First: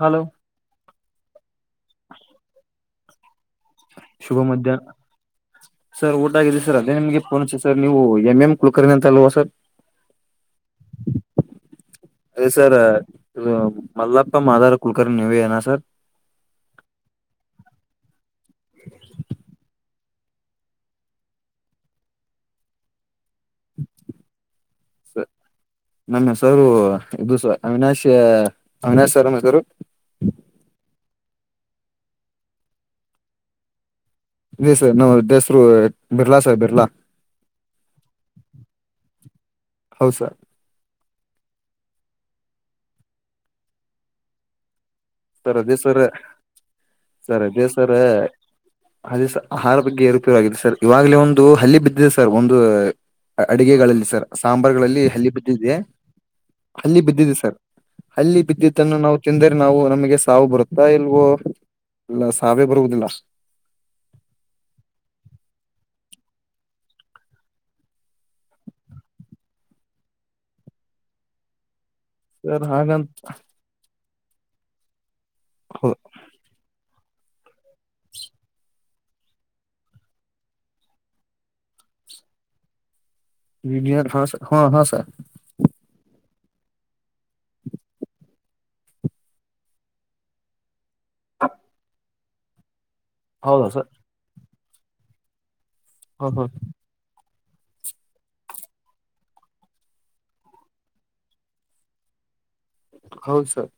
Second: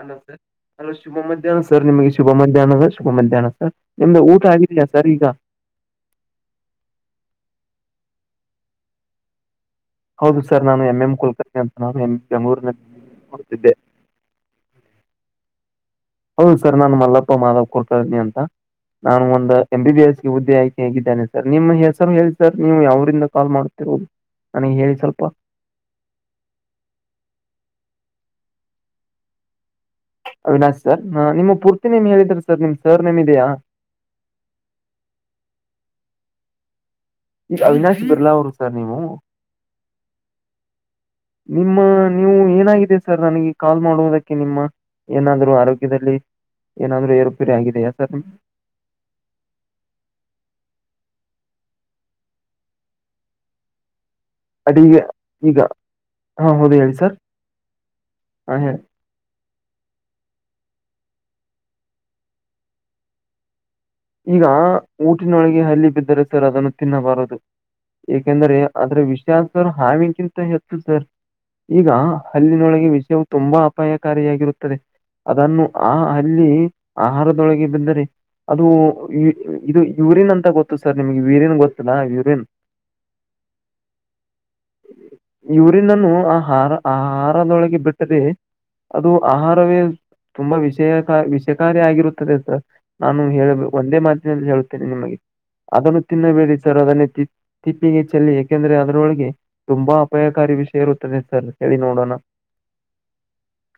ಅ hello ಸ ಶುಭ ಮಧ್ಯಾಹ್ನ ಸರ್ ನಿಮಗೆ ಶುಭ ಮಧ್ಯಾಹ್ನ ಶುಭ ಮಧ್ಯಾಹ್ನ. ಸರ್ ನಿಮ್ದು ಶುಭ ಊಟ ಆಗಿದೆಯಾ ಮಧ್ಯಾಹ್ನ ಸರ್ ಈಗ ಸರ್ ಊಟ ಆಗಿದೆ ಸರ್ ಅದೇ ನಿಮ್ಗೆ ಫೋನ್. ಸರ್ ನೀವು ಎಂ ಎಂ ಕುಳ್ಕರ್ ಅಂತ ಅಲ್ವಾ ಸರ್. ಹೌದು ಸರ್ ನಾನು ಎಂ ಎಂ ಕುಲಕರ್ಣಿ ಅಂತ ನಾನು ಎಂ ಅದೇ ಸರ್ ಬೆಂಗಳೂರಿನಲ್ಲಿ ಇದು ಕೊಡ್ತಿದ್ದೆ ಮಲ್ಲಪ್ಪ ಮಾದಾರ ಕು. ನೀವನಾ ಸರ್. ಹೌದು ಸರ್ ನಾನು ಮಲ್ಲಪ್ಪ ಮಾಧವ್ ಕೊಡ್ತಾ ಇದೀನಿ ಅಂತ ನಾನು ಒಂದ ಎಂ ಬಿ ಬಿ ಎಸ್. ಈ ಹುದ್ದೆ ಆಯ್ಕೆ ಹೇಗಿದ್ದಾನೆ ಸರ್ ನಿಮ್ಮ ಹೆಸರು ಹೇಳಿ ಸರ್ ನೀವು ಯ ಅವ್ರಂದ. ನಮ್ಮ ಸರು ಇದು ಅವಿನಾಶ್. ಅವಿನಶ್ ಸರಾಮ ಹೆಸರು. ಅವಿನಾಶ್ ಸರ್ ನಿಮ್ ಪೂರ್ತಿ ನೇಮ್ ಹೇಳಿದ್ರ ಸರ್ ನಿಮ್ ಸರ್ ನೇಮ್ ಇದೆಯಾ ಇ ಸರ್ ನಾ್ ಹೆಸರು ಬಿರ್ಲಾ ಸರ್ ಬಿರ್ಲಾ ಈಗ ಅವಿನಾಶ್ ಬಿರ್ಲಾ ಅವರು ಸರ್ ನೀವು ಹೌದು ಸರ್ ನಿಮ್ಮ ನೀವು ಏನಾಗಿದೆ ಸರ್ ನನಗೆ ಕಾಲ್ ಮಾಡುವುದಕ್ಕೆ ನಿಮ್ಮ ಏನಾದ್ರು ಸರ್ ಅದೇ ಸರ್ ಆರೋಗ್ಯದಲ್ಲಿ ಏನಾದ್ರು ಸರ್ ಏರುಪೇರಿ ಅದೇ ಆಗಿದೆಯಾ ಸರ್ ಅದೇ ಸರ್ ಆಹಾರ ಬಗ್ಗೆ ಏರುಪಯೋಗವಾಗಿದೆ ಸರ್ ಇವಾಗಲೇ ಒ ಒಂದು ಹಲ್ಲಿ ಬಿದ್ದಿದೆ ಸರ್ ಒಂದು ಅಡಗೆಗಳಲ್ಲಿ ಸರ್ ಅಡಿ ಸಾಂಬಾರ್ುಗಳಲ್ಲಿ ಹಲ್ಲಿ ಬಿದ್ದ ಈಗ ಇದೆ ಹಾ ಹೌದು ಹೇಳಿ ಅಲ್ಲಿ ಬಿದ್ದಿದ್ದು ಸರ್ ಅಲ್ಲಿ ಹಾ ಹೇಳಿ ಬಿದ್ದಿದ್ದನ್ನು ನಾವು ಚಂದ ನಾವು ನಮಗೆ ಸಾವು ಬರ್ತಾ ಇಲ್ವೋಲ್ಲ ಸಾವೇ ಬರುವುದಿಲ್ಲ ಈಗ ಊಟಿನೊಳಗೆ ಹಲ್ಲಿ ಬಿದ್ದರೆ ಸರ್ ಅದನ್ನು ತಿನ್ನಬಾರದು ಏಕೆಂದ್ರೆ ಅದ್ರ ವಿಷಾಸರ್ ಹಾವಿನಗಿಂತ ಹೆತ್ತು ಸರ್ ಈಗ ಸರ್ ಅಲ್ಲಿನೊಳಗೆ ಹಾಗಂತ ವಿಷಯವು ತುಂಬಾ ಅಪಾಯಕಾರಿಯಾಗಿರುತ್ತದೆ ಅದನ್ನು ಆ ಅಲ್ಲಿ ಆಹಾರದೊಳಗೆ ಬಂದರೆ ಅದು ಇದು ಯುರಿನ್ ಅಂತ ಗೊತ್ತು ಸರ್ ನಿಮ್ಗೆ ಯುರಿನ್ ಗೊತ್ತಲಾ ಯುರಿನ್ ಹ ಸ ಹಾ ಹಾ ಸರ್ ಯೂರಿನ್ ಅನ್ನು ಆ ಆಹಾರ ಆಹಾರದೊಳಗೆ ಬಿಟ್ಟರೆ ಅದು ಆಹಾರವೇ ತುಂಬಾ ವಿಷಯ ವಿಷಕಾರ ಆಗಿರುತ್ತದೆ ಸರ್ ನಾನು ಹೌದಾ ಹೇಳೇಳ್ಬೇಕು ಸರ್ ಹಳ್ುತ್ತೇನೆ ನಿಮಗೆ ಅದನ್ನು ಹ ಹ ತಿನ್ನಬೇಡಿ ಸರ್ ಅದನ್ನೇ ತಿಪ್ಪಿಗೆ ಚೆಲ್ಲಿ ಏಕೆಂದರೆೆ ಅದರೊಳಗೆ ತುಂಬಾ ಅಪಾಯಕಾರಿ ವಿಷಯ ಇರುತ್ತದೆ ಸರ್ ಹೇಳಿ ನೋಡೋಣ ಹೌ ಸರ್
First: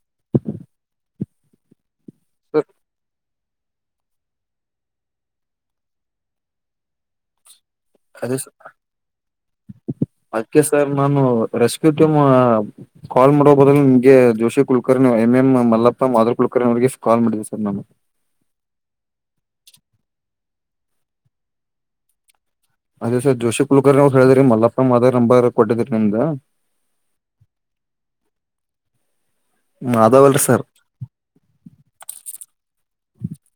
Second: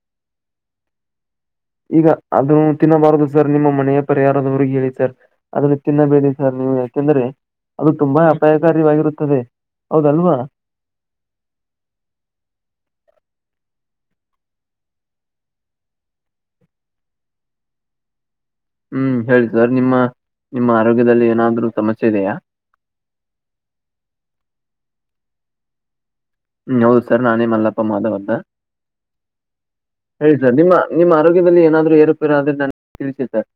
ಈಗ ಸರ್ ಅದುನ್ನು ತಿನ್ನಬಾರ್ದದು ಸರ್ ನಿಮ್ಮ ಮನೆಯ ಪರಿಹಾರದವ್ರಿಗೆ ಹೇಳಿ ಸರ್ ಅದನ್ನು ತಿನ್ನಬೇಡಿ ಸರ್ ನೀವು ಯಾಕೆಂದ್ರೆ ಅದು ತುಂಬಾ ಅಪಾಯಕವಾಗಿರುತ್ತದೆ ಅಕೆ ಸರ್ ನಾನು ರೆಸ್ಕ್ಯೂ ಟೀಮ್ ಕಾಲ್ ಮಾಡೋ ಬದಲು ಜೋಶಿ ಕುಲಕರ್ಣಿ ಎಂ ಎಂ ಮಲ್ಲಪ್ಪ ಮಾಧರ್ ಕುಲಕರ್ಣಿ ಅವರಿಗೆ ಕಾಲ್ ಮಾಡಿದೆ ಸರ್ ನು ಹ್ಮ್ ಹೇಳ ಸರ್ ನಿಮ್ಮ ನಿಮ್ಮ ಆರೋಗ್ಯದಲ್ಲಿ ಏನಾದ್ರರು ಸಮಸ್ಯೆ ಇದೆಯಾ ಅದೇ ಸರ್ ಜೋಶಿ ಕುಲಕರ್ ಅವ್ರು ಹೇಳಿದ್ರರಿ ಮಲ್ಲಪ್ಪ ಮಾದ ನಂಬರ್ ಕೊಟ್ಟಿದ್ರರಿ ನಿಮ್ದ ಹ್ಮ ಹೌದು ಸರ್ ನಾನೇ ಮಲ್ಲಪ್ಪ ಮಾಧವ್ ಅ್ದ ಮಾಧವ್ ಹೇಳಿ ಅಲ್ರಿ ಸರ್ ನಿಮ್ಮ ನಿಮ್ಮ ಆರೋಗ್ಯದಲ್ಲಿ ಏನಾದ್ೂ ಏರುಪೇರ ಆದ್ರೆ ನು ತಿಳಿಸಿ ಸರ್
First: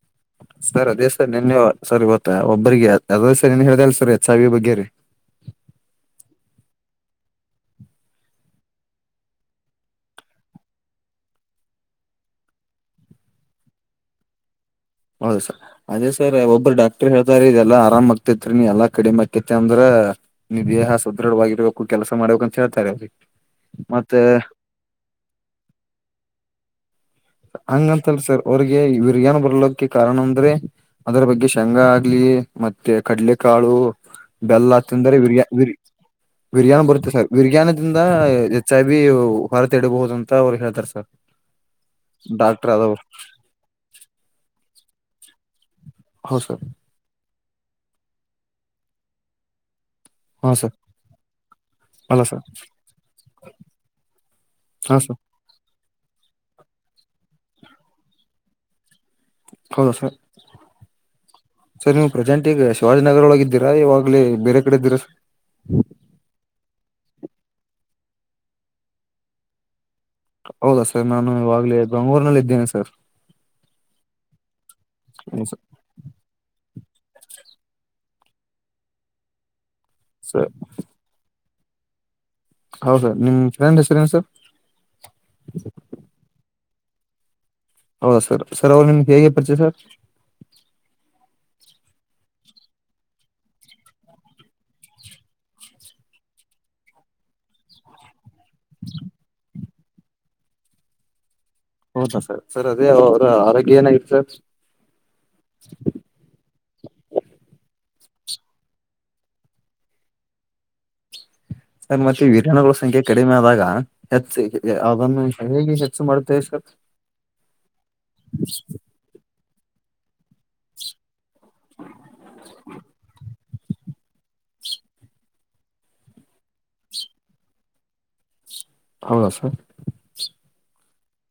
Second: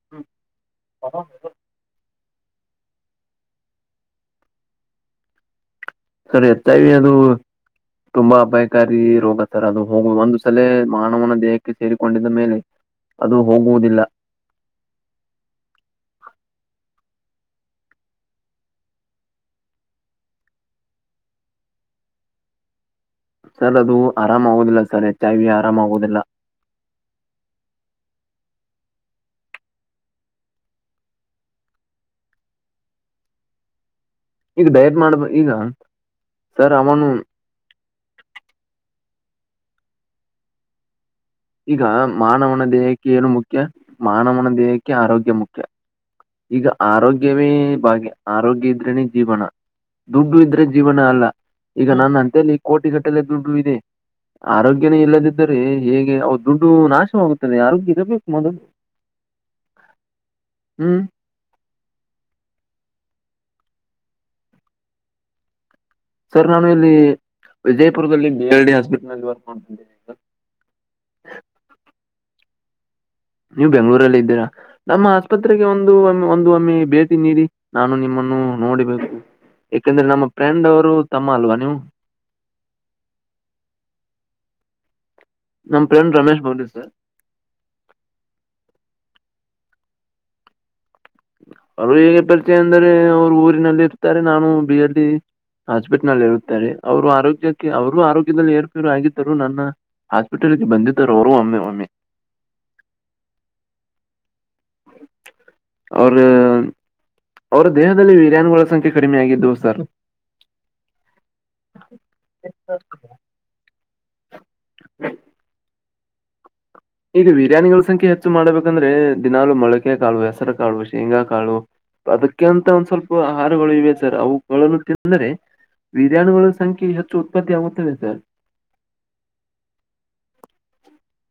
ಸರ್ ಅದೇ ಸರ್ ನಿನ್ನೆ ಸರಿ ಗೊತ್ತಾ ಒಬ್ಬರಿಗೆ ಅ ಸರಿ ಏನ್ ಹೇಳ್ದಸ ರೀ ಎ ಸಾವಿ ಬಗ್ಗೆ ರೀ ಸರಿ ಹೆಚ್ಐವಿ ತುಂಬಾ ಅಪಾಯಕಾರಿ ರೋಗ ಸರ್ ಅದು ಹೋಗುವ ಒಂದು ಸಲ ಮಾನವನ ದೇಹಕ್ಕೆ ಸೇರಿಕೊಂಡಿದ್ದ ಮೇಲೆ ಅದು ಹೋಗುವುದಿಲ್ಲ ಹೌದು ಸರ್ ಅದೇ ಸರ್ ಒಬ್ಬರು ಡಾಕ್ ಡಾಕ್ಟರ್ ಹೇಳ್ತಾರ ಇದೆಲ್ಲಾ ಆರಾಮ್ ಆಗ್ತೇತ್ರಿ ನೀ ಎಲ್ಲ ಕಡಿಮೆ ಆಕೇತಿ ಅಂದ್ರ ನಿ ದೇಹ ಸದೃಢವಾಗಿರ್ಬೇಕು ಕೆ ಕೆಲಸ ಮಾಡಬೇಕ ಅಂತ ಹೇಳ್ತಾರೆ ಸರ್ ಅದು ಮತ್ತ ಆರಾಮ ಆಗುದಿಲ್ಲ ಸರ್ ಎಚ್ ಐ ವಿ ಆರಾಮ ಆಗುದಿಲ್ಲ ಹಂಗಂತಲ್ ಸರ್ ಅವ್ರಿಗೆ ಇವ್ರಗಏನ್ ಬರ್ಲಕ ಕಾರಣ ಅಂದ್ರೆ ಅದರ ಬಗ್ಗೆ ಶೇಂಗಾ ಆಗ್ಲಿ ಮತ್ತೆ ಕಡ್ಲೆಕಾಳು ಈಗ ಬೆಲ್ಲ ಡಯಟ್ ತಿಂದರೆ ಮಾಡ್ಬೇಕು ಈಗ ಬಿರಿಯರಿ ಸರ್ ಬಿರಿಯಾನ ಅವನು ಬರುತ್ತೆ ಸರ್ ಬಿರಿಯಾನದಿಂದ ಹೆಚ್ ಐ ಬಿ ಹೊರತ ಇಡಬಹುದು ಅಂತ ಅವ್ರು ಹೇತಾರೆ ಸರ್ ಈಗ ಮಾನವನ ಡಾಕ್ಟರ್ ಆದವ್ರು ದೇಹಕ್ಕೆ ಏನು ಮುಖ್ಯ ಮಾನವನ ದೇಹಕ್ಕೆ ಆರೋಗ್ಯ ಮುಖ್ಯ ಹೌದು ಸರ್ ಈಗ ಆರೋಗ್ಯವೇ ಬಾಗಿಯ ಆರೋಗ್ಯ ಇದ್ರನೇ ಜೀವನ ದುಡ್ಡು ಹಾ ಇದ್ರೆ ಸರ್ ಜೀವನ ಅಲ್ಲ ಈಗ ನನ್ನ ಅಲ್ಲ ಅಂತಿ ಸರ್ ಈ ಕೋಟಿಗಟ್ಟಲೆ ದುಡ್ಡು ಇದೆ ಹಾ ಆರೋಗ್ಯನೇ ಸರ್ ಇಲ್ಲದಿದ್ದರೆ ಹೇಗೆ ಅವ ದುಡ್ಡು ನಾಶವಾಗುತ್ತದೆ ಆರೋಗ್ಯ ಇರಬೇಕು ಮೊದಲು ಹೌದಾ ಸರ್ ಹ್ಮ್ ಸರ್ ನೀವು ಪ್ರೆಸೆಂಟ್ಗ ಶಿವಾಜಿನಗರ ಒಳಗೆ ದಿರಾ ಇವಾಗ್ಲೇ ಬೇರೆ ಕಡೆ ದಿರ ಸರ್ ನಾನು ಇಲ್ಲಿ ವಿಜಯಪುರದಲ್ಲಿ ಬಿ ಎಲ್ ಡಿ ಹಾಸ್ಪಿಟಲ್ ನಲ್ಲಿ ಬರ್ಕೊಂಡತಿದ್ದೇನಿ ಹೌದಾ ಸರ್ ನಾನು ಇವಾಗಲೇ ಬೆಂಗಳೂರಿನಲ್ಲಿ ಇದ್ದೇನೆ ಸರ್ ನೀವು ಬೆಂಗಗಳೂರಲ್ಲಿ ಇದ್ದೀರಾ ನಮ್ಮ ಹ್ಮ್ ಸರ್ ಆಸ್ಪತ್ರೆಗೆ ಒಂದು ಒಂದು ಒಮ್ಮೆ ಭೇಟಿ ನೀಡಿ ನಾನು ನಿಮ್ಮನ್ನು ನೋಡಿಬೇಕು ಯಾಕಂದ್ರೆ ನಮ್ಮ ಸರ್ ಫ್ರೆಂಡ್ ಅವರು ತಮ್ಮ ಅಲ್ವಾ ನೀವು ಹೌ ಸರ್ ನಿಮ ಫ್ರಂಡ ಹೆಸರ್ ಏನು ಸರ್ ನಮ್ಮ್ ಪ್ರೆಂಡ್ ರಮೇಶ್ ಬೌ ಸರ್ ಹೌದಾ ಸರ್ ಸರ್ ಅವ್ರು ನಿಮಗೆ ಹೇಗೆ ಪರಿಚಯ ಸರ್ ಅವರು ಹೇಗೆ ಪರಿಚಯ ಎಂದರೆ ಅವ್ರು ಊರಿನಲ್ಲಿ ಇರ್ತಾರೆ ನಾನು ಬಿ ಎಲ್ಲಿ ಹಾಸ್ಪಿಟ್ ನಲ್ಲಿ ಇರುತ್ತಾರೆ ಅವರು ಆರೋಗ್ಯಕ್ಕೆ ಅವರು ಆರೋಗ್ಯ ಏರ್ಫರು ಆಗಿದ್ದರು ನನ್ನ ಹಾಸ್ಪಿಟಲ್ಗೆ ಬಂದಿದ್ದರು ಅವರು ಒಮ್ಮೆ ಒಮ್ಮೆ ಹೌದಾ ಸರ್ ಸರ್ ಅದೇ ಅವ್ರ ಆರೋಗ್ಯ ಏನಾಗಿತ್ತು ಸರ್ ಅವ ಅವ ದೇಹ ವಿರಾನುಗಳ ಸಂಖ್ಯೆ ಕಡಿಮೆ ಆಗಿದ್ದವು ಸರ್ ಸರ್ ಮತ್ತೆ ವಿರಾನುಗಳ ಸಂಖ್ಯೆ ಕಡಿಮೆ ಆದಾಗ ಹೆಚ್ಚು ಅದನ್ನು ಹೆಚ್ಚು ಮಾಡುತ್ತೆ ಈಗ ಬಿರಿಯಾನಿಗಳ ಸಂಖ್ಯೆ ಹೆಚ್ಚು ಮಾಡ್ಬೇಕಂದ್ರೆ ದಿನಾಲು ಮೊಳಕೆ ಕಾವು ಹೆಸರು ಕಾಳು ಶೇಂಗಾ ಕಾಳು ಅದಕ್ಕೆ ಅಂತ ಒಂದ್ ಸ್ವಲ್ಪ ಆಹಾರಗಳು ಇವೆ ಸರ್ ಅವುಲು ತಿಂದರೆ ವಿರ್ಯಾಣುಗಳ ಸಂಖ್ಯೆ ಹೆಚ್ಚು ಉತ್ಪತ್ತಿಯಾಗವೆ ಸರ್ ಹೌದ ಸರ್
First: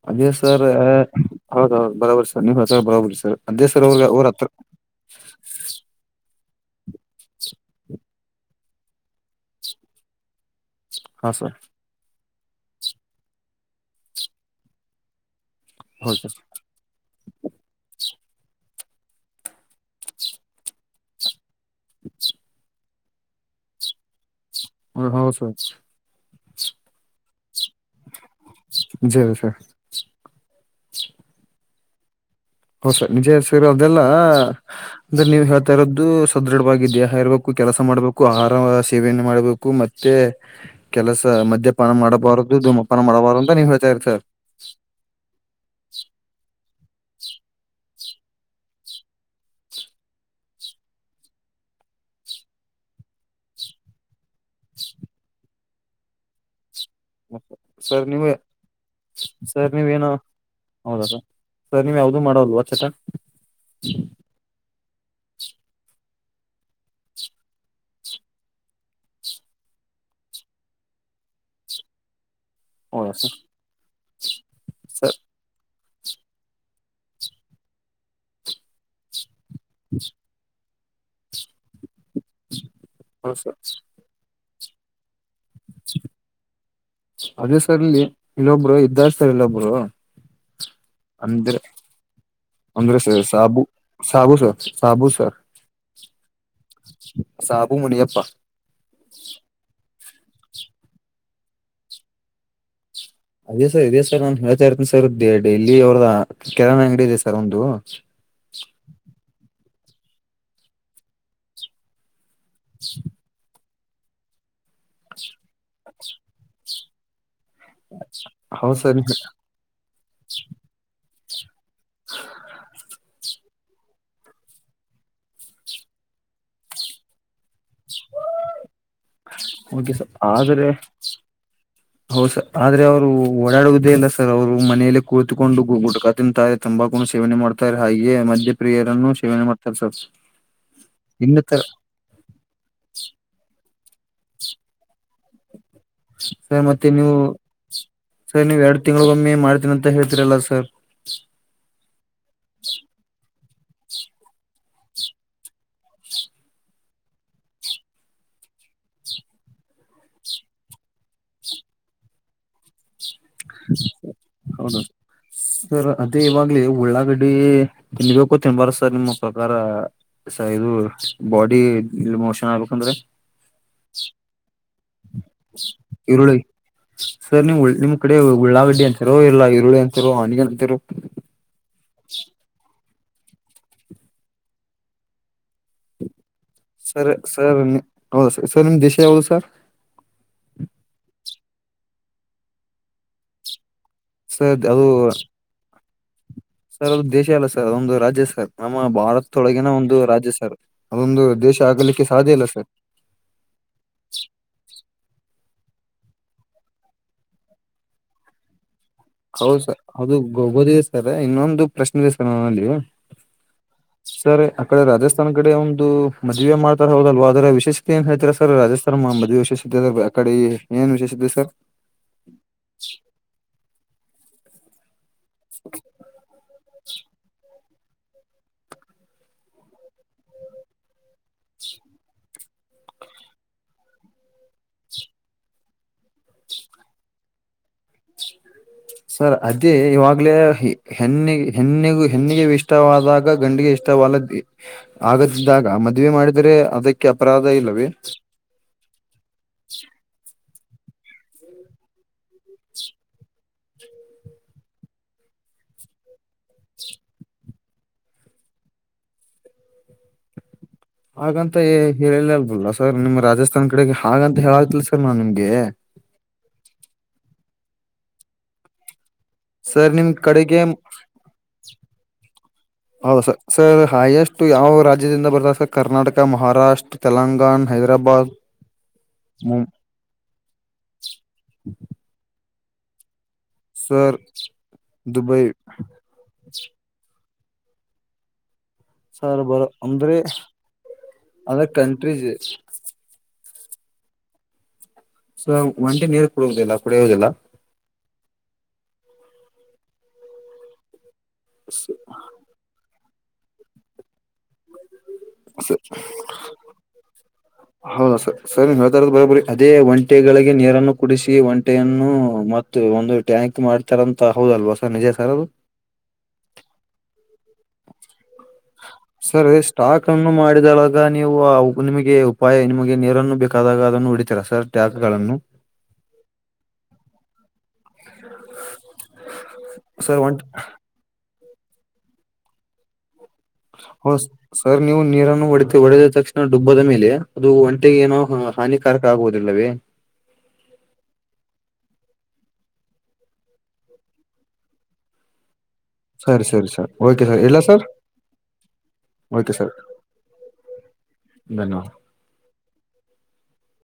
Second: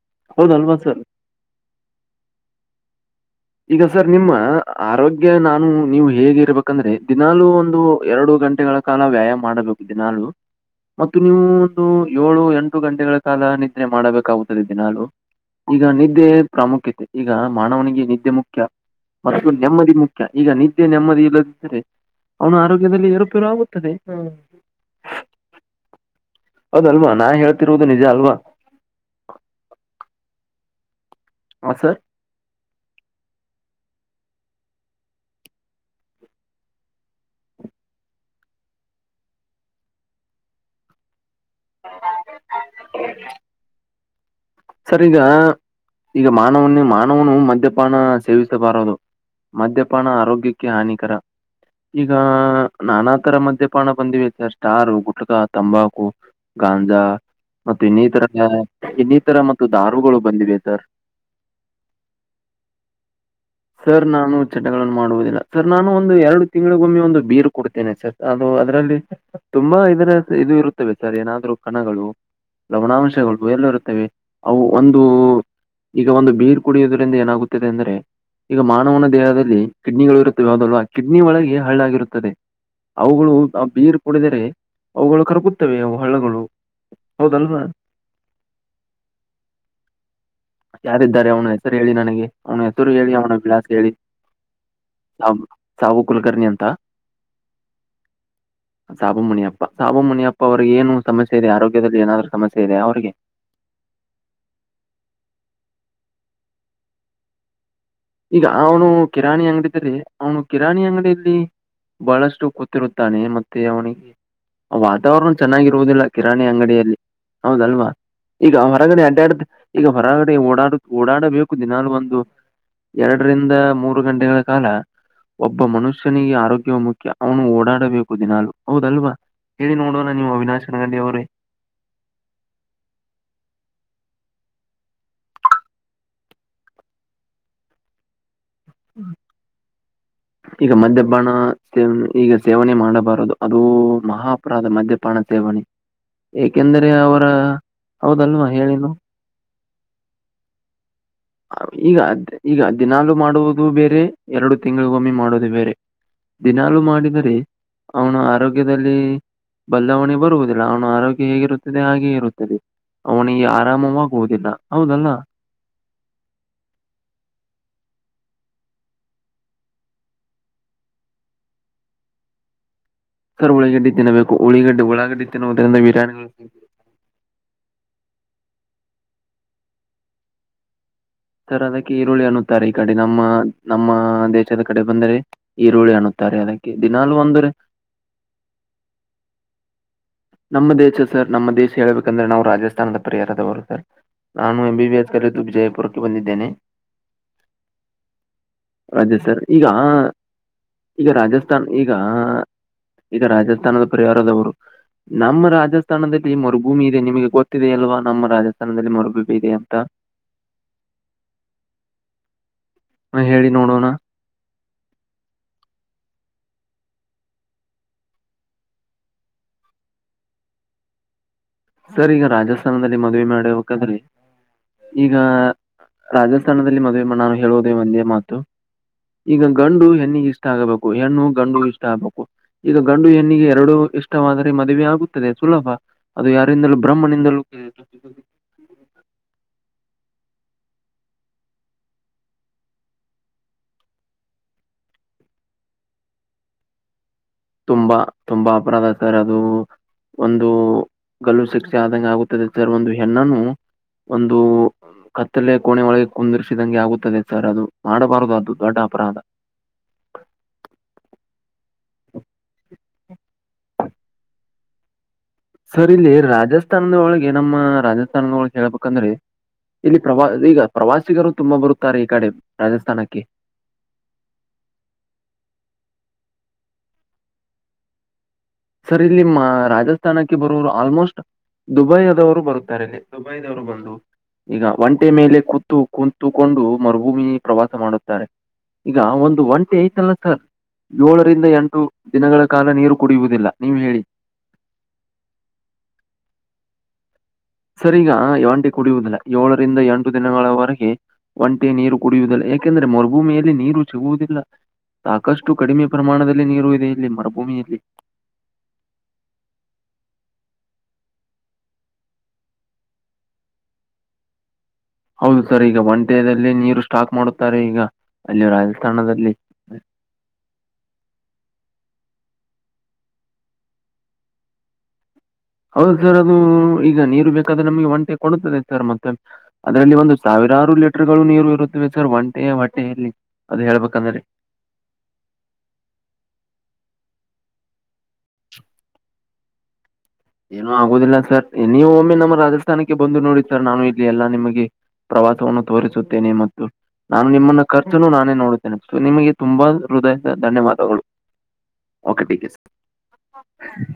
ಅದೇ ಸರ್ ಹೌದ್ ಹೌದು್ ಬರೋಬರಿ ಸರ್ ನೀವು ಹತ್ರ ಬರೋಬರಿ ಸರ್ ಅದೇ ಈಗ ಅವ್ರ ಸರ್ ಅವ್ರ ನಿಮ್ಮ ಹತ್ರ ಆರೋಗ್ಯ ನಾನು ನೀವು ಹೇಗಿರ್ಬೇಕ ಯಾಕಂದ್ರೆ ದಿನಾಲು ಒಂದು ಎರಡು ಗಂಟೆಗಳ ಕಾಲ ವ್ಯಾಯಾಮ ಮಾಡಬೇಕು ದಿನಾಲು ಮತ್ತು ಹಾ ನೀವು ಸರ್ ಒಂದು ಏಳು ಎಂಟು ಗಂಟೆಗಳ ಕಾಲ ನಿದ್ರೆ ಮಾಡಬೇಕಾಗುತ್ತದೆ ದಿನಾಲು ಈಗ ಹೌದು ನಿದ್ದೆ ಸರ್ ಪ್ರಾಮುಖ್ಯತೆ ಈಗ ಮಾನವನಿಗೆ ನಿದ್ದೆ ಮುಖ್ಯ ಮತ್ತು ನೆಮ್ಮದಿ ಮುಖ್ಯ ಈಗ ನಿದ್ದೆ ನೆಮ್ಮದಿ ಇಲ್ಲದಿದ್ದರೆ ಅವನು ಆರೋಗ್ಯ ದಲ್ಲಿ ಎರುಪಿರು ಆಗುತ್ತದೆ ಹ ಹ ಹೌ ಸ ಅದಲ್ವಾ ನಾ ಹೇಳ್ತಿರುವುದು ನಿಜ ಅಲ್ವಾ ಜ ಸ ಹಾಂ ಸರ್ ಹೌಸ ನಿಜ ಹೆಸರ ಅದೆಲ್ಲಾ ಅಂದ್ರೆ ನೀವ್ ಹೇಳ್ತಾ ಇರೋದ್ದದು ಸದೃಢವಾಗಿದ್ಯಾ ಹೇರ್ಬೇಕು ಕೆಲಸ ಮಾಡ್ಬೇಕು ಆಹಾರ ಸೇವೆಯನ್ನು ಮಾಡ್ಬೇಕು ಮತ್ತೆ ಕೆಲಸ ಸ ಮದ್ಯಪಾನ ಮಾಡಬಾರದು ಧಮಪಾನ ಮಾಡಬಾರು ಅಂತ ನೀವ ಹೇಳ್ತಾರಿ ಸರ್ ಸರ್ ಈಗ ಈಗ ಮಾನವನೇ ಮಾನವನು ಮದ್ಯಪಾನ ಸೇವಿಸಬಾರದು ಮದ್ಯಪಾನ ಆರೋಗ್ಯಕ್ಕೆ ಹಾನಿಕರ ಈಗ ನಾನಾ ತರ ಮದ್ಯಪಾನ ಬಂದಿವೆ ಸರ್ ಸ್ಟಾರು ಗುಟಕ ತಂಬಾಕು ಗಾಂಜಾ ಮ ಸರ್ ಇನ್ನಿತರ ನೀವು ಇ ಸರ್ ನೀವೇನು ಹೌದಾ ಸರ್ ಸರ್ ನೀವ ಯಾವ್ದೂ ಮಾಡಲ್ವಾ ಆ ಚಟ ಸರ್ ನಾನು ಚಟ ಮಾಡುವುದಿಲ್ಲ ಸರ್ ನಾನು ಒಂದು ಎರಡು ತಿಂಗಳಿಗೊಮ್ಮೆ ಒಂದು ಬೀರ್ ಕುಡಿತೇನೆ ಸರ್ ಅದು ಅದರಲ್ಲಿ ತುಂಬ ಮ್ಮ ಇದರ ಇದು ಇರುತ್ತೆವೆ ಸರ್ ಏನಾದ್ರು ಕಣಗಳು ಹೌದಾ ಸರ್ ಲವಣಾನಾಂಶಗಳ ಎಲ್ಲ ಇರುತ್ತವೆ ಅವು ಒಂದು ಈಗ ಒಂದು ಬೀರ್ ಕುಡಿಯುವುದರಿಂದ ಏನಾಗುತ್ತದೆ ಅಂದ್ರೆ ಈಗ ಮಾನವನ ದೇಹದ ಕಿಡ್ನಿಗಳು ಇರುತ್ತವೆ ಹದಲ್ವಾ ಕಿಡ್ನ ಒಳಗೆ ಹಳ್ಳಾಗಿರು ಅವುಗಳು ಹೌದ ಸರ್ ಆ ಬೀರ್ ಕುಡಿದರೆ ಅವುಗಳು ಕರ್ಗು ಅದೇ ಸರ್ಲ್ಲಿ ಇಲ್ಲೊಬ್ರು ಇದ್ದಾರ್ ಸರ್ ಇಲ್ಲೊಬ್ರು ಯಾರಿದ್ದಾರೆ ಅವನು ಅಂದ್ರೆ ಹೆಸರು ಹೇಳಿ ನನಗೆ ಅವನು ಹೆಸರು ಅಂದ್ರೆ ಹೇಳಿ ಸರ್ ಅವನ ಸಾಬು ಗ್ಲಾಸ್ ಹೇಳಿ ಸಾಬು ಸರ್ ಸಾಬು ಸರ್ ತಾವು ಕುಲಕರ್ಣಿ ಅಂತ ಸಾಬು ಮುಣಿಯಪ್ಪ ಸಾಬು ಮುನಿಯಪ್ಪ ಸಾಬು ಮುನಿಯಪ್ಪ ಅವ್ರಿಗೆ ಏನು ಸಮಸ್ಯೆ ಇದೆಯಾ ಆರೋಗ್ಯದಲ್ಲಿ ಏನಾದರೂ ಸಮಸ್ಯೆ ಇದೆಯಾ ಅವ್ರಿಗೆ ಅದೇ ಸರ್ ಇದೇ ಸರ್ ನಾನು ಹೇಳ್ತಾ ಇರ್ತನಿ ಸರ್ ಡೈಲಿ ಅವ್ರದ ಕಿರಾಣಿ ಅಂಗಡಿ ಇದೆ ಸರ್ ಒಂದು ಈಗ ಅವನು ಕಿರಾಣಿ ಅಂಗಡಿ ದಲ್ಲಿ ಅವನು ಕಿರಾಣಿ ಅಂಗಡಿಯಲ್ಲಿ ಬಹಳಷ್ಟು ಕೂತಿರುತ್ತಾನೆ ಮತ್ತೆ ಅವನಿಗೆ ವಾತಾವರಣ ಚನ್ನಾಗಿ ಇರುವುದಿಲ್ಲ ಕಿರಾಣಿ ಅಂಗಡಿಯಲ್ಲಿ ಹೌದಲ್ವಾ ಈಗ ಹೌದು ಸರ್ ಹೊರಗಡೆ ಅಡ್ಡಾಡ್ದ ಈಗ ಹೊರಗಡೆ ಓಡಾಡ ಓಡಾಡ ಹು ದಿನಾಲೂ ಒಂದು ಎರಡರಿಂದ ಮೂರು ಗಂಟೆಗಳ ಕಾಲ ಒಬ್ಬ ಮನುಷ್ಯನಿಗೆ ಆರೋಗ್ಯ ಮುಖ್ಯ ಅವನು ಓಡಾ ಬು ದಿನಾಲೂ ಹೌದಲ್ವಾ ಹೇಳಿ ನೋಡೋಣ ನೀವು ಅವಿನಾಶನ ಅವರೇ ಹೌ ಸರ್ ಆದ್ರೆ ಅವ್ರು ಓಡಾಡುವುದೇ ಇಲ್ಲ ಸರ್ ಅವ್ರು ಮನೆಯಲ್ಲೇ ಕುಳಿತುಕೊಂಡು ಗುಟ್ಕಾ ತಿಂತಾರೆ ತಂಬ ತಂಬಾಕು ಸೇವನೆ ಮಾಡ್ತಾರೆ ಹಾಗೇ ಮಧ್ಯಪ್ರಿಯರನ್ನು ಸೇವನೆ ಮಾಡ್ತಾರೆ ಸರ್ ಈಗ ಮದ್ಯ ಬಾಣ ಇನ್ನು ತರ ಸೇವ ಈಗ ಸೇವನೆ ಮಾಡಬಾರದು ಅದು ಮಹಾಅಪರಾದ ಮಧ್ಯಪಾನ ಸೇವನೆ ಸರ್ ಮತ್ತೆ ಏಕೆಂದರೆ ನೀವು ಅವರ ಸರ್ ಹೌದಲ್ವಾ ನೀವು ಎರಡು ಹೇಳಿನು ತಿಂಗಳಗೊಮ್ಮೆ ಮಾಡ್ ಏನ್ ಅಂತ ಹೇಳ್ತಿರಲ್ಲ ಸರ್ ಈಗದ ಈಗ ದಿನಾಲು ಮಾಡುವುದು ಬೇರೆ ಎರಡು ತಿಂಗಳಿಗೊಮ್ಮಿ ಮಾಡುವುದು ಬೇರೆ ದಿನಲೂ ಮಾಡಿದರೆ ಅವನ ಆರೋಗ್ಯದಲ್ಲಿ ಬದಲಾವಣೆ ಬರುವುದಿಲ್ಲ ಅವನ ಆರೋಗ್ಯ ಹೇಗಿರುತ್ತದೆ ಹಾಗೆ ಇರುತ್ತದೆ. ಅವನಿಗೆ ಆರಾಮವಾಗುವುದಿಲ್ಲ ಹೌದು ಹೌದಲ್ಲ. ಸರ್ ಅದೇ ಇವಾಗ್ಲ ಉಳ್ಳಾಗಡ್ಡಿ ತಿನ್ಬೇಕು ತಿನ್ಬಾರ ಸರ್ ನಿಮ್ಮ ಪ್ರಕಾರ ಸರ್ ಇದು ಬಾಡಿ ಇಲ್ಮೋಷನ್ ಆಗ್ಬೇಕಂದ್ರೆ ಸರ್ ಉಳಿಗಡ್ಡಿ ತಿನ್ನಬೇಕು ಉಳಿಗಡ್ಡಿ ಉಳಾಗಡ್ಡಿ ತಿನ್ನುವುದರಿಂದ ಈರುಳ್ಳಿ ವಿರಾಣಿಗಳುವೆ ಸರ್ ನೀವು ಉಳ್- ನಿಮ್ ಉಳ್ಳಾಗಡ್ಡಿ ಅಂತಿರು ಇಲ್ಲಾ ಈರುಳ್ಳಿ ಅಂತಿರು ಆನಿಯನ್ ಅಂತಿರು ಸರ್ ಅದಕ್ಕೆ ಈರುಳ್ಳಿ ಅನ್ನುತ್ತಾರೆ ಈ ಕಡೆ ನಮ್ಮ ನಮ್ಮ ದೇಶದ ಕಡೆ ಬಂದರೆ. ಈರುಳ್ಳಿ ಅನ್ನೂತ್ತಾರೆ ಅದಕ್ಕೆ ಸರ್ ದಿನಲೂ ಒಂದ್ರೆ ಸರ್ ಹೌದ ಸರ್ ಸರ್ ನಿಮ್ ದೇಶ ಯಾವುದು ಸರ್ ನಮ್ಮ ದೇಶ ಸರ್ ನಮ್ಮ ದೇಶ ಹೇಳ್ಬೇಕಂದ್ರೆ ನಾವು ರಾಜಸ್ಥಾನದ ಪರಿಹಾರದವರು ಸರ್ ಸರ್ ನಾನು ಎಂ ಬಿ ಅದು ಬಿ ಎಸ್ ಕಲಿತು ವಿಜಯಪುರಕ್ಕೆ ಬಂದಿದ್ದೇನೆ. ಸರ್ ಅದು ದೇಶ ಅಲ್ಲ ಸರ್ ಅದೊಂದು ರಾಜ್ಯ ಸರ್ ನಮ್ಮ ರಾಜ ಸರ್ ಈಗ ಭಾರತೊಳಗಿನ ಒಂದು ರಾಜ್ಯ ಸರ್ ಈಗ ಅದೊಂದು ದ ದೇಶ ರಾಜಸ್ಥಾನ್ ಈಗ ಆಗಲಿಕ್ಕೆ ಸಾಧ್ಯ ಇಲ್ಲ ಸರ್ ಈಗ ರಾಜಸ್ಥಾನದ ಪರಿಹಾರದವರು ನಮ್ಮ ರಾಜಸ್ಥಾನದಲ್ಲಿ ಮರು ಭೂಮಿ ಇದೆ ನಿಮಗೆ ಗೊತ್ತಿದೆ ಅಲ್ವಾ ನಮ್ಮ ರಾಜಸ್ಥಾನ ಹೌದು ಸರ್ ಅದು ಗೊತಿದೆ ಸರ್ ಇನ್ನೊಂದು ಪ್ರಶ್ನೆ ಇದೆ ಸರ್ ನಮ್ಮಲ್ಲಿ ಹೇಳಿ ನೋಡೋಣ ಸರಿ ಅ ಕಡೆ ರಾಜಸ್ಥಾನ ಕಡೆ ಒಂದು ಮ ಜಿ ಎಂ ಮಾಡ್ತಾರ ಹೌದಲ್ವಾ ಆದರ ವಿಶೇಷತೆ ಏನ್ ಹೇಳ್ತರ ಸರ್ ರಾಜಸ್ಥಾನ ಮದುವೆ ವಿಶೇಷತೆ ಅ ಕಡೆ ಈ ಏನ್ ವಿಶೇಷತೆ ಇದೆ ಸರ್ ಸರ್ ಈಗ ರಾಜಸ್ಥಾನದಲ್ಲಿ ಮದುವೆ ಮಾಡಿ ಬೇಕಾದ್ರ ಈಗ ರಾಜಸ್ಥಾನದಲ್ಲಿ ಮದುವೆ ಮಾಡ್ ನಾನು ಹೇಳುವುದೇ ಒಂದೇ ಮಾತು ಈಗ ಗಂಡು ಹೆಣ್ಣಿಗೆ ಇಷ್ಟ ಆಗಬೇಕು ಹೆಣ್ಣು ಗಂಡು ಇಷ್ಟ ಆಗ್ಬೇಕು ಈಗ ಗಂಡು ಹೆಣ್ಣಿಗೆ ಎರಡು ಇಷ್ಟವಾದರೆ ಮದುವೆ ಆಗುತ್ತದೆ ಸುಲಭ ಅದು ಯಾರಿಂದಲೂ ಬ್ರಹ್ಮನಿಂದಲೂ ಸರ್ ಅದೇ ಇವಾಗ್ಲೇ ಹೆಣ್ಣಿಗೆ ಹೆಣ್ಣಿಗೆ ಹೆಣ್ಣಿಗೆ ಇಷ್ಟವಾದಾಗ ಗಂಡಿಗೆ ಇಷ್ಟ ವಲ ಆಗದಿದ್ದಾಗ ಮದುವೆ ಮಾಡಿದರೆ ಅದಕ್ಕೆ ಅಪರಾಧ ಇಲ್ಲವೇ ತುಂಬಾ ತುಂಬಾ ಅಪರಾಧ ಸರ್ ಅದು ಒ ದು ಗಲ್ಲು ಶಿಕ್ಷೆ ಆದಂಗೆ ಆಗುತ್ತದೆ ಸರ್ ಒಂದು ಹೆಣ್ಣನು ಒಂದು ಕತ್ತಲೆ ಕೋಣೆ ಒಳಗೆ ಕುಂದಿರ್ಸಿದಂಗೆ ಆಗುತ್ತದೆ ಸರ್ ಅದು ಮಾಡಬಾರದು ಅದು ದೊಡ್ಡ ಅಪರ ಅದ [inaudible] ಹಾಗಂತ ಹೇಳಿಲ್ಲಲ್ವಲ್ಲ ಸರ್ ನಿಮ್ ರಾಜಸ್ಥಾನ್ ಕಡೆಗೆ ಹಾಗಂತ ಹೇಳತಿ ಸರ್ ನಾನ್ ನಿಮ್ಗೆ ಸರ್ ಇಲ್ಲಿ ರಾಜಸ್ಥಾನದ ಒಳಗೆ ನಮ್ಮ ರಾಜಸ್ಥಾನದ ಒಳಗೆ ಹೇಳ್ಬೇಕಂದ್ರೆ ಸರ್ ಇಲ್ಲಿ ನಿಮ್ ಪ್ರ ಕಡೆಗೆ ಈಗ ಪ್ರವಾಸಿಗರು ತುಂಬಾ ಬರುತ್ತಾರೆ ಈ ಕಡೆ ರಾಜಸ್ಥಾನಕ್ಕೆ ಷ್ಟು ಯಾವ ರಾಜ್ಯದಿಂದ ಬರ್ದ ಕರ್ನಾಟಕ ಮಹಾರಾಷ್ಟ್ರ ತೆಲಂಗಾಣ ಹೈದ್ರಾಬಾದ್ ಸರ್ ಇಲ್ಲಿ ರಾಜಸ್ಥಾನಕ್ಕೆ ಬರುವೋರು ಆಲ್ಮೋಸ್ಟ್ ದುಬೈದವರು ಬರುತ್ತಾರೆ ಇಲ್ಲಿ ವರು ಬಂದು ಸರ್ ಈಗ ಒಂಟೆ ಮೇಲೆ ದುಬೈ ಕೂತು ಕುಂತುಕೊಂಡು ಮರುಭೂಮಿ ಪ್ರವಾಸ ಮಾಡುತ್ತಾರೆ ಈಗ ಒಂದು ಸರ್ ಬರ ಒಂಟಿ ಐತಲ್ಲ ಅಂದ್ರೆ ಸರ್ ಏಳರಿಂದ ಅದರ್ ಎಂಟು ದಿನಗಳ ಕಂಟ್ರೀಸ್ ಕಾಲ ನೀರು ಕುಡಿಯುವುದಿಲ್ಲ ಹ್ಮ ಹೇಳಿ ಸೊ ಒಂಟಿ ನೀರ್ ಕುಡುವುದಿಲ್ಲ ಕುಡಿಯುವುದಿಲ್ಲ ಸರಿ ಈಗ ಒಂಟಿ ಕುಡಿಯುವುದಿಲ್ಲ ಏಳರಿಂದ ಎಂಟು ದಿನಗಳವರೆಗೆ ಒಂಟೆ ನೀರು ಸ- ಕುಡಿಯುವುದಿಲ್ಲ ಯಾಕೆಂದ್ರೆ ಮರುಭೂಮಿಯಲ್ಲಿ ನೀರು ಸಿಗುವುದಿಲ್ಲ ಸಾಕಷ್ಟು ಸ- ಕಡಿಮೆ ಪ್ರಮಾಣದಲ್ಲಿ ನೀರು ಇದೆ ಇಲ್ಲಿ ಮರುಭೂಮಿಯಲ್ಲಿ ಒಂಟಿಗಳಿಗೆ ನೀರನ್ನು ಕುಡಿಸಿ ಒಂಟೆಯನ್ನು ಮ ಒಂದು ಟ್ಯಾಂಕ್ ಮಾಡ್ತಾರಂತ ಹೌದಲ್ವಾ ಸರ್ ನಿಜ ಅದು ಹೌದು ಸರ್ ಈಗ ಒಂಟ್ಯದಲ್ಲಿ ನೀರು ಸ್ಟಾಕ್ ಮಾಡುತ್ತಾರೆ ಈಗ ಅಲ್ಲಿ ರಾಜಸ್ಥಾನದಲ್ಲಿ ಸರಿ ಸ್ಟಾಕ್ ಅನ್ನು ಮಾಡಿದಳಗ ನೀವು ನಿಮಗೆ ಉಪಾಯ ನಿಮಗೆ ನೀರನ್ನು ಬೇಕಾದಾಗ ಅದನ್ನು ಹಡಿತೀರಾ ಸರ್ ಟ್ಯಾಕ್ ಗಳನ್ನು ಹೌದು ಸರ್ ಅದು ಈಗ ನೀರು ಬೇಕಾದ್ರೆ ನಮ್ಗೆ ಒಂಟೆ ಕೊಡುತ್ತದೆ ಸರ್ ಮತ್ತೆ ಅದರಲ್ಲಿ ಒಂದು ಸರ್ ಒಂಟ ಸಾವಿ ಇರಾರು ಲೀಟರ್ ಗಳು ನೀರು ಇರುತ್ತವೆ ಸರ್ ಒಂಟೆಯ ಹೊಟ್ಟೆಯಲ್ಲಿ ಅದು ಹೇಳ್ಬೇಕಂದ್ರೆ ಹ ಸರ್ ನೀವು ನೀರನ್ನು ಹೊಡಿತೀವಿ ಹೊಡೆದ ತಕ್ಷಣ ದುಬ್ಬದ ಮೇಲೆ ಅದು ಒಂಟೆಗೆ ಏನೋ ಹಾನಿಕಾರಕ ಆಗುವುದಿಲ್ಲವೇ ಏನುೂ ಆಗುದಿಲ್ಲ ಸರ್ ನೀವು ಒಮ್ಮೆ ನಮ್ಮ ರಾಜಸ್ಥಾನಕ್ಕೆ ಬಂದು ನೋಡಿ ಸರ್ ನಾನು ಇಲ್ಲಿ ಎಲ್ಲಾ ನಿಮಗೆ ಪ್ರವಾಸವನ್ನು ತೋರಿಸುತ್ತೇನೆ ಸರಿ ಮತ್ತು ಸರಿ ಸರ್ ಓಕೆ ನಾನು ಸರ್ ಇಲ್ಲ ನಿಮ್ಮನ್ನ ಸರ್ ಖರ್ಚುನು ನಾನೇ ನೋಡುತ್ತೇನೆ ಸೊ ನಿಮಗೆ ಓಕೆ ತುಂಬಾ ಸರ್ ಹೃದಯದ ಧನ್ಯವಾದ ಮತ್ ಧನ್ಯವಾದ ಓಕೆ ಸರ್